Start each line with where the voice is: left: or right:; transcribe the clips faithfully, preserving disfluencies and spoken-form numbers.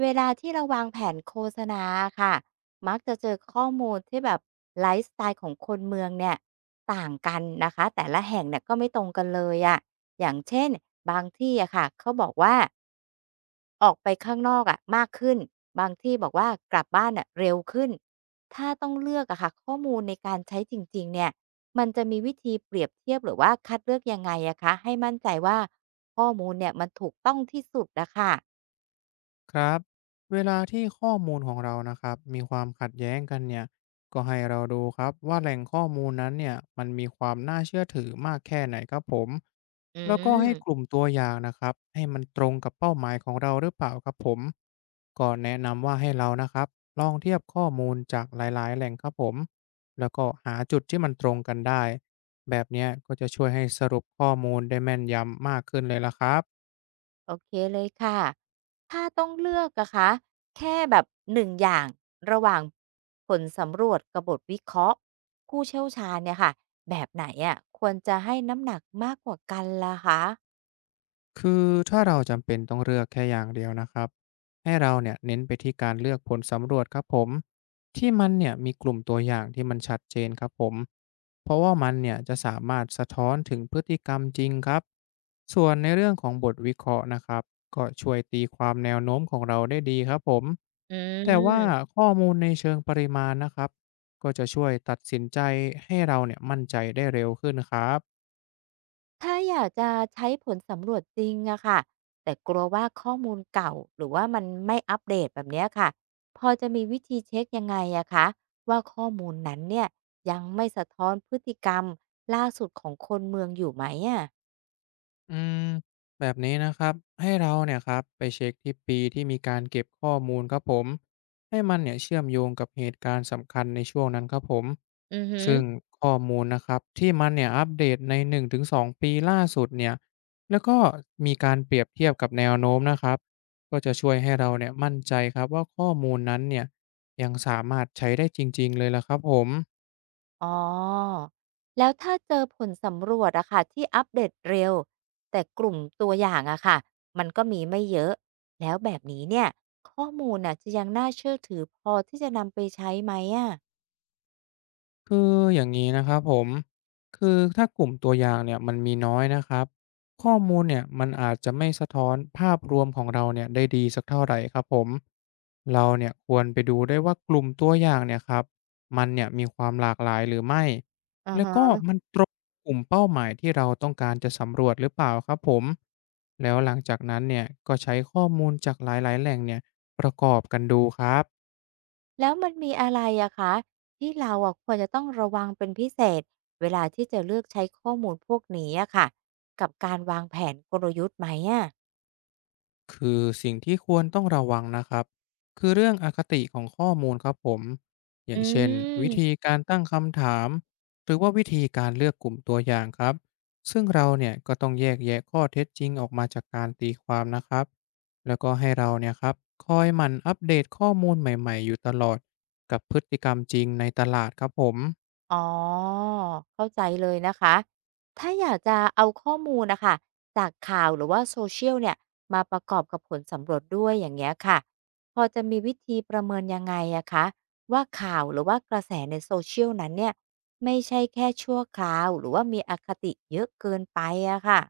right: เวลาที่เราวางแผนโฆษณาค่ะมักจะเจอข้อมูลที่แบบไลฟ์สไตล์ของคนเมืองเนี่ยต่างกันนะคะแต่ละแห่งเนี่ยก็ไม่ตรงกันเลยอะอย่างเช่นบางที่อะค่ะเขาบอกว่าออกไปข้างนอกอะมากขึ้นบางที่บอกว่ากลับบ้านอ่ะเร็วขึ้นถ้าต้องเลือกอะค่ะข้อมูลในการใช้จริงๆเนี่ยมันจะมีวิธีเปรียบเทียบหรือว่าคัดเลือกยังไงอะคะให้มั่นใจว่าข้อมูลเนี่ยมันถูกต้องที่สุดอะค่ะ
left: ครับเวลาที่ข้อมูลของเรานะครับมีความขัดแย้งกันเนี่ยก็ให้เราดูครับว่าแหล่งข้อมูลนั้นเนี่ยมันมีความน่าเชื่อถือมากแค่ไหนครับผม
right: อื
left: แล้วก็ให้กลุ่ม
right: ม
left: ตัวอย่างนะครับให้มันตรงกับเป้าหมายของเราหรือเปล่าครับผมก็แนะนำว่าให้เรานะครับลองเทียบข้อมูลจากหลายๆแหล่งครับผมแล้วก็หาจุดที่มันตรงกันได้แบบเนี้ยก็จะช่วยให้สรุปข้อมูลได้แม่นยำมากขึ้นเลยละครับ
right: โอเคเลยค่ะ ถ้าต้องเลือกอะคะแค่แบบหนึ่งอย่างระหว่างผลสำรวจกับบทวิเคราะห์ผู้เชี่ยวชาญเนี่ยค่ะ แบบไหนอะควรจะให้น้ำหนักมากกว่ากันล่ะคะ
left: คือถ้าเราจำเป็นต้องเลือกแค่อย่างเดียวนะครับให้เราเนี่ยเน้นไปที่การเลือกผลสำรวจครับผมที่มันเนี่ยมีกลุ่มตัวอย่างที่มันชัดเจนครับผมเพราะว่ามันเนี่ยจะสามารถสะท้อนถึงพฤติกรรมจริงครับส่วนในเรื่องของบทวิเคราะห์นะครับก็ช่วยตีความแนวโน้มของเราได้ดีครับผม
right: อื
left: แต่ว่า
right: ม
left: ข้อมูลในเชิงปริมาณนะครับก็จะช่วยตัดสินใจให้เราเนี่ยมั่นใจได้เร็วขึ้นครับ
right: ถ้าอยากจะใช้ผลสำรวจจริงอะค่ะ แต่กลัวว่าข้อมูลเก่าหรือว่ามันไม่อัปเดตแบบเนี้ยค่ะพอจะมีวิธีเช็คยังไงอะคะว่าข้อมูลนั้นเนี่ยยังไม่สะท้อนพฤติกรรมล่าสุดของคนเมืองอยู่ไหมอะ
left: อืมแบบนี้นะครับให้เราเนี่ยครับไปเช็คที่ปีที่มีการเก็บข้อมูลครับผมให้มันเนี่ยเชื่อมโยงกับเหตุการณ์สำคัญในช่วงนั้นครับผม
right: อือหือ
left: ซึ่งข้อมูลนะครับที่มันเนี่ยอัปเดตในหนึ่งถึงสองปีล่าสุดเนี่ยแล้วก็มีการเปรียบเทียบกับแนวโน้มนะครับก็จะช่วยให้เราเนี่ยมั่นใจครับว่าข้อมูลนั้นเนี่ยยังสามารถใช้ได้จริงๆเลยละครับผม
right: อ๋อแล้วถ้าเจอผลสำรวจอะค่ะที่อัปเดตเร็วแต่กลุ่มตัวอย่างอะค่ะมันก็มีไม่เยอะแล้วแบบนี้เนี่ยข้อมูลอะจะยังน่าเชื่อถือพอที่จะนำไปใช้ไหมอะ
left: คืออย่างนี้นะครับผมคือถ้ากลุ่มตัวอย่างเนี่ยมันมีน้อยนะครับข้อมูลเนี่ยมันอาจจะไม่สะท้อนภาพรวมของเราเนี่ยได้ดีสักเท่าไหร่ครับผมเราเนี่ยควรไปดูได้วยว่ากลุ่มตัวอย่างเนี่ยครับมันเนี่ยมีความหลากหลายหรือไม่
right: อา
left: แล้วก็
right: ฮะ
left: มันตรงกลุ่มเป้าหมายที่เราต้องการจะสำรวจหรือเปล่าครับผมแล้วหลังจากนั้นเนี่ยก็ใช้ข้อมูลจากหลายๆแหล่งเนี่ยประกอบกันดูครับ
right: แล้วมันมีอะไรอะคะที่เราอะควรจะต้องระวังเป็นพิเศษเวลาที่จะเลือกใช้ข้อมูลพวกนี้อะค่ะกับการวางแผนกลยุทธ์ไหมอะ
left: คือสิ่งที่ควรต้องระวังนะครับคือเรื่องอคติของข้อมูลครับผมอ
right: อื
left: ย่างเช่นวิธี
right: ม
left: การตั้งคำถามหรือว่าวิธีการเลือกกลุ่มตัวอย่างครับซึ่งเราเนี่ยก็ต้องแยกแยะข้อเท็จจริงออกมาจากการตีความนะครับแล้วก็ให้เราเนี่ยครับคอยหมั่นอัปเดตข้อมูลใหม่ๆอยู่ตลอดกับพฤติกรรมจริงในตลาดครับผม
right: อ๋อเข้าใจเลยนะคะถ้าอยากจะเอาข้อมูลนะคะจากข่าวหรือว่า Social เชียลเนี่ยมาประกอบกับผลสำรวจด้วยอย่างเงี้ยค่ะพอจะมีวิธีประเมินยังไงอะคะว่าข่าวหรือว่ากระแสใน Social นั้นเนี่ยไม่ใช่แค่ชั่วคราวหรือว่ามีอคติเยอะเกินไปอะค่ะ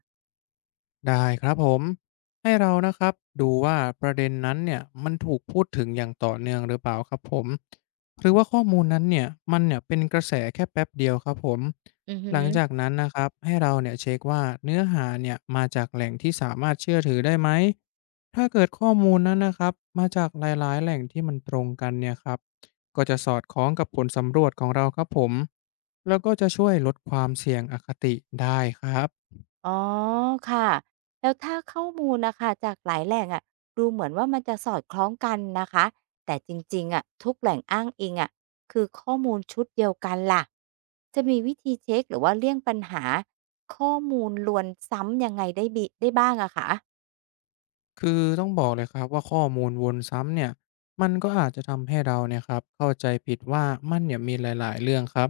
left: ได้ครับผมให้เรานะครับดูว่าประเด็นนั้นเนี่ยมันถูกพูดถึงอย่างต่อเนื่องหรือเปล่าครับผมหรือว่าข้อมูลนั้นเนี่ยมันเนี่ยเป็นกระแสแค่แป๊บเดียวครับผม
right: อือฮึ
left: หลังจากนั้นนะครับให้เราเนี่ยเช็คว่าเนื้อหาเนี่ยมาจากแหล่งที่สามารถเชื่อถือได้ไหมถ้าเกิดข้อมูลนั้นนะครับมาจากหลายๆแหล่งที่มันตรงกันเนี่ยครับก็จะสอดคล้องกับผลสำรวจของเราครับผมแล้วก็จะช่วยลดความเสี่ยงอคติได้ครับ
right: อ๋อค่ะแล้วถ้าข้อมูลนะคะจากหลายแหล่งอะดูเหมือนว่ามันจะสอดคล้องกันนะคะแต่จริงๆอะทุกแหล่งอ้างอิงอะคือข้อมูลชุดเดียวกันล่ะจะมีวิธีเช็คหรือว่าเลี่ยงปัญหาข้อมูลลวนซ้ำยังไงได้บิได้บ้างอะคะ
left: คือต้องบอกเลยครับว่าข้อมูลวนซ้ำเนี่ยมันก็อาจจะทำให้เราเนี่ยครับเข้าใจผิดว่ามันเนี่ยมีหลายๆเรื่องครับ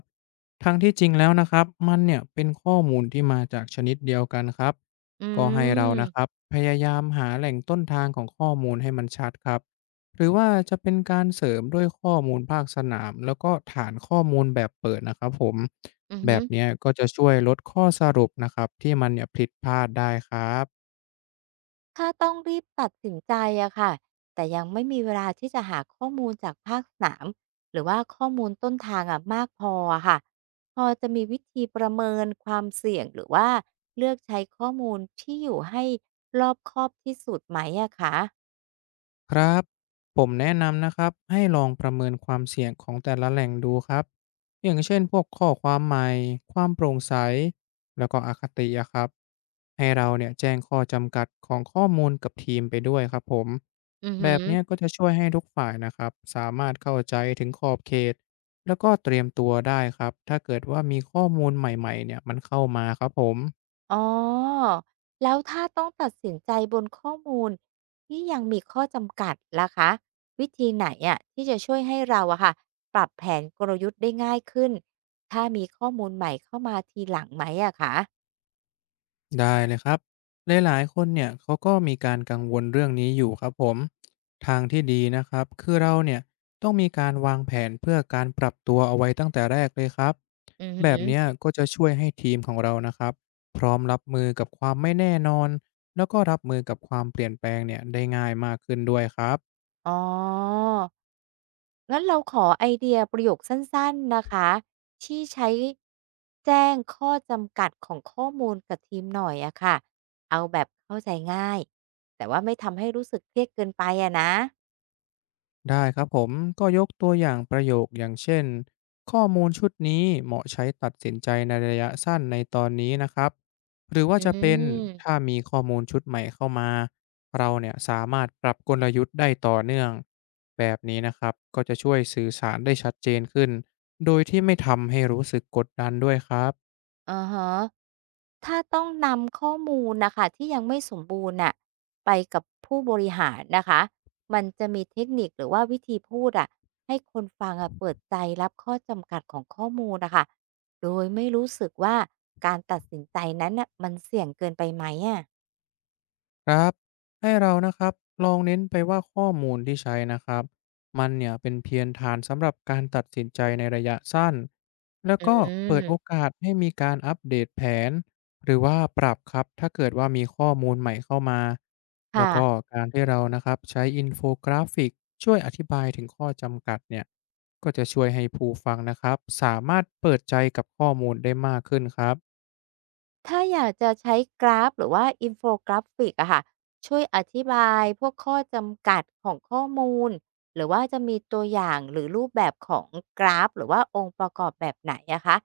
left: ทั้งที่จริงแล้วนะครับมันเนี่ยเป็นข้อมูลที่มาจากชนิดเดียวกันครับ
right: อื
left: ก็ให้เรานะครับ
right: ม
left: พยายามหาแหล่งต้นทางของข้อมูลให้มันชัดครับหรือว่าจะเป็นการเสริมด้วยข้อมูลภาคสนามแล้วก็ฐานข้อมูลแบบเปิดนะครับผม
right: อือ
left: แบ
right: ฮึ
left: บเนี้ยก็จะช่วยลดข้อสรุปนะครับที่มันเนี่ยผิดพลาดได้ครับ
right: ถ้าต้องรีบตัดสินใจอะค่ะแต่ยังไม่มีเวลาที่จะหาข้อมูลจากภาคสนามหรือว่าข้อมูลต้นทางอะมากพออะค่ะพอจะมีวิธีประเมินความเสี่ยงหรือว่าเลือกใช้ข้อมูลที่อยู่ให้รอบคอบที่สุดไหมอะคะ
left: ครับผมแนะนำนะครับให้ลองประเมินความเสี่ยงของแต่ละแหล่งดูครับอย่างเช่นพวกข้อความใหม่ความโปร่งใสแล้วก็อคติอะครับให้เราเนี่ยแจ้งข้อจำกัดของข้อมูลกับทีมไปด้วยครับผม
right: อือ
left: แบ
right: ฮึ
left: บเนี้ยก็จะช่วยให้ทุกฝ่ายนะครับสามารถเข้าใจถึงขอบเขตแล้วก็เตรียมตัวได้ครับถ้าเกิดว่ามีข้อมูลใหม่ๆเนี่ยมันเข้ามาครับผม
right: อ๋อแล้วถ้าต้องตัดสินใจบนข้อมูลที่ยังมีข้อจำกัดล่ะคะวิธีไหนอะที่จะช่วยให้เราอะค่ะปรับแผนกลยุทธ์ได้ง่ายขึ้นถ้ามีข้อมูลใหม่เข้ามาทีหลังไหมอะคะ
left: ได้เลยครับหลายๆคนเนี่ยเขาก็มีการกังวลเรื่องนี้อยู่ครับผมทางที่ดีนะครับคือเราเนี่ยต้องมีการวางแผนเพื่อการปรับตัวเอาไว้ตั้งแต่แรกเลยครับ
right: อือหื
left: แบ
right: อ
left: บเนี้ยก็จะช่วยให้ทีมของเรานะครับพร้อมรับมือกับความไม่แน่นอนแล้วก็รับมือกับความเปลี่ยนแปลงเนี่ยได้ง่ายมากขึ้นด้วยครับ
right: อ๋องั้นเราขอไอเดียประโยคสั้นๆนะคะที่ใช้แจ้งข้อจำกัดของข้อมูลกับทีมหน่อยอะค่ะเอาแบบเข้าใจง่ายแต่ว่าไม่ทำให้รู้สึกเครียดเกินไปอะนะ
left: ได้ครับผมก็ยกตัวอย่างประโยคอย่างเช่นข้อมูลชุดนี้เหมาะใช้ตัดสินใจในระยะสั้นในตอนนี้นะครับหรือว่า
right: อื
left: จะเป็นถ้า
right: ม
left: มีข้อมูลชุดใหม่เข้ามาเราเนี่ยสามารถปรับกลยุทธ์ได้ต่อเนื่องแบบนี้นะครับก็จะช่วยสื่อสารได้ชัดเจนขึ้นโดยที่ไม่ทำให้รู้สึกกดดันด้วยครับ
right: อาฮะถ้าต้องนำข้อมูลนะคะที่ยังไม่สมบูรณ์น่ะไปกับผู้บริหารนะคะ มันจะมีเทคนิคหรือว่าวิธีพูดอ่ะให้คนฟังอ่ะเปิดใจรับข้อจำกัดของข้อมูลนะคะ โดยไม่รู้สึกว่าการตัดสินใจนั้นน่ะมันเสี่ยงเกินไปไหมอ่ะ
left: ครับให้เรานะครับลองเน้นไปว่าข้อมูลที่ใช้นะครับมันเนี่ยเป็นเพียงฐานสำหรับการตัดสินใจในระยะสั้นแล้ว
right: อื
left: ก็เปิดโอ
right: ม
left: กาสให้มีการอัปเดตแผนหรือว่าปรับครับถ้าเกิดว่ามีข้อมูลใหม่เข้ามาแล้วก็
right: ค่ะ
left: การที่เรานะครับใช้อินโฟกราฟิกช่วยอธิบายถึงข้อจำกัดเนี่ยก็จะช่วยให้ผู้ฟังนะครับสามารถเปิดใจกับข้อมูลได้มากขึ้นครับ
right: ถ้าอยากจะใช้กราฟหรือว่าอินโฟกราฟิกอะค่ะช่วยอธิบายพวกข้อจำกัดของข้อมูลหรือว่าจะมีตัวอย่างหรือรูปแบบของกราฟหรือว่าองค์ประกอบแบบไหนอะคะ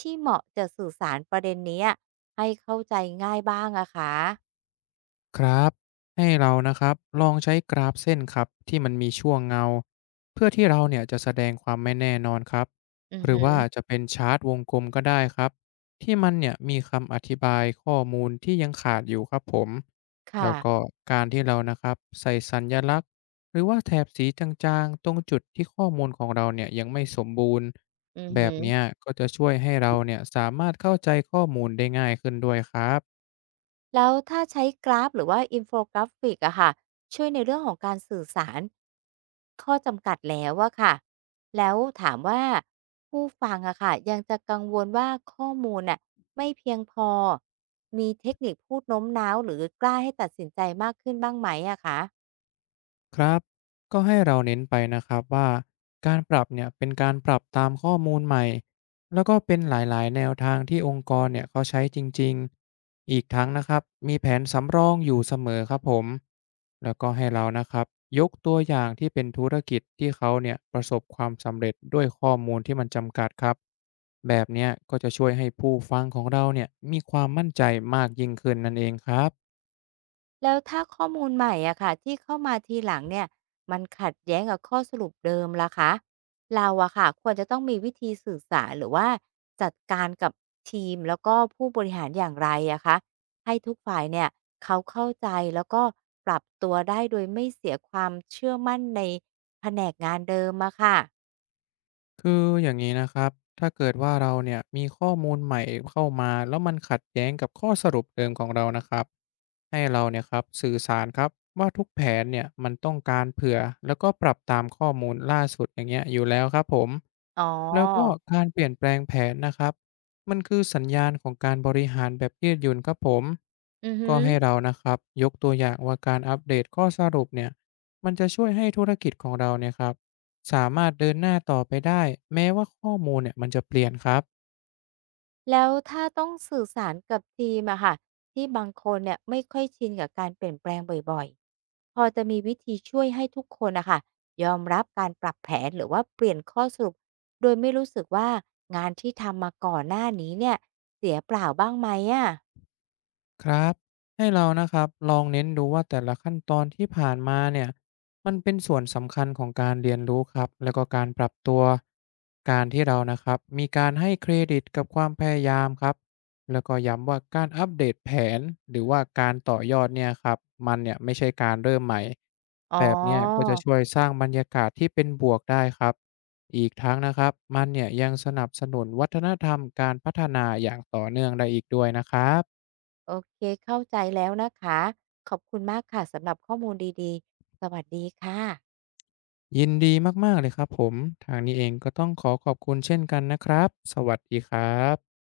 right: ที่เหมาะจะสื่อสารประเด็นเนี้ยให้เข้าใจง่ายบ้างอะคะ
left: ครับให้เรานะครับลองใช้กราฟเส้นครับที่มันมีช่วงเงาเพื่อที่เราเนี่ยจะแสดงความไม่แน่นอนครับ
right: อือ
left: หรือ
right: ฮึ
left: ว่าจะเป็นชาร์ตวงกลมก็ได้ครับที่มันเนี่ยมีคำอธิบายข้อมูลที่ยังขาดอยู่ครับผมแล้
right: ค่ะ
left: วก็การที่เรานะครับใส่สัญลักษณ์หรือว่าแถบสีจางๆตรงจุดที่ข้อมูลของเราเนี่ยยังไม่สมบูรณ์
right: อือ
left: แบ
right: ฮึ
left: บเนี้ยก็จะช่วยให้เราเนี่ยสามารถเข้าใจข้อมูลได้ง่ายขึ้นด้วยครับ
right: แล้วถ้าใช้กราฟหรือว่าอินโฟกราฟิกอะค่ะช่วยในเรื่องของการสื่อสารข้อจำกัดแล้วอะค่ะแล้วถามว่าผู้ฟังอะค่ะยังจะกังวลว่าข้อมูลน่ะไม่เพียงพอมีเทคนิคพูดโน้มน้าวหรือกล้าให้ตัดสินใจมากขึ้นบ้างไหมอะคะ
left: ครับก็ให้เราเน้นไปนะครับว่าการปรับเนี่ยเป็นการปรับตามข้อมูลใหม่แล้วก็เป็นหลายๆแนวทางที่องค์กรเนี่ยเขาใช้จริงๆอีกทั้งนะครับมีแผนสำรองอยู่เสมอครับผมแล้วก็ให้เรานะครับยกตัวอย่างที่เป็นธุรกิจที่เขาเนี่ยประสบความสำเร็จด้วยข้อมูลที่มันจำกัดครับแบบเนี้ยก็จะช่วยให้ผู้ฟังของเราเนี่ยมีความมั่นใจมากยิ่งขึ้นนั่นเองครับ
right: แล้วถ้าข้อมูลใหม่อะค่ะที่เข้ามาทีหลังเนี่ยมันขัดแย้งกับข้อสรุปเดิมล่ะคะเราอะค่ะควรจะต้องมีวิธีสื่อสารหรือว่าจัดการกับทีมแล้วก็ผู้บริหารอย่างไรอะคะให้ทุกฝ่ายเนี่ยเขาเข้าใจแล้วก็ปรับตัวได้โดยไม่เสียความเชื่อมั่นในแผนกงานเดิมอะค่ะ
left: คืออย่างนี้นะครับ ถ้าเกิดว่าเราเนี่ยมีข้อมูลใหม่เข้ามาแล้วมันขัดแย้งกับข้อสรุปเดิมของเรานะครับให้เราเนี่ยครับสื่อสารครับว่าทุกแผนเนี่ยมันต้องการเผื่อแล้วก็ปรับตามข้อมูลล่าสุดอย่างเงี้ยอยู่แล้วครับผม
right: อ๋
left: แล้วก็
right: อ
left: การเปลี่ยนแปลงแผนนะครับมันคือสัญญาณของการบริหารแบบยืดหยุ่นครับผม
right: อือฮึ
left: ก็ให้เรานะครับยกตัวอย่างว่าการอัปเดตข้อสรุปเนี่ยมันจะช่วยให้ธุรกิจของเราเนี่ยครับ สามารถเดินหน้าต่อไปได้แม้ว่าข้อมูลเนี่ยมันจะเปลี่ยนครับ
right: แล้วถ้าต้องสื่อสารกับทีมอะค่ะที่บางคนเนี่ยไม่ค่อยชินกับการเปลี่ยนแปลงบ่อยๆพอจะมีวิธีช่วยให้ทุกคนนะคะยอมรับการปรับแผนหรือว่าเปลี่ยนข้อสรุปโดยไม่รู้สึกว่างานที่ทำมาก่อนหน้านี้เนี่ยเสียเปล่าบ้างไหมอะ
left: ครับให้เรานะครับลองเน้นดูว่าแต่ละขั้นตอนที่ผ่านมาเนี่ยมันเป็นส่วนสำคัญของการเรียนรู้ครับแล้วก็การปรับตัวการที่เรานะครับมีการให้เครดิตกับความพยายามครับแล้วก็ย้ำว่าการอัปเดตแผนหรือว่าการต่อยอดเนี่ยครับมันเนี่ยไม่ใช่การเริ่มใหม่
right: อ๋อ
left: แบบเนี้ยก็จะช่วยสร้างบรรยากาศที่เป็นบวกได้ครับอีกทั้งนะครับมันเนี่ยยังสนับสนุนวัฒนธรรมการพัฒนาอย่างต่อเนื่องได้อีกด้วยนะครับ
right: โอเคเข้าใจแล้วนะคะขอบคุณมากค่ะสำหรับข้อมูลดีๆสวัสดีค่ะ
left: ยินดีมากๆเลยครับผมทางนี้เองก็ต้องขอขอบคุณเช่นกันนะครับสวัสดีครับ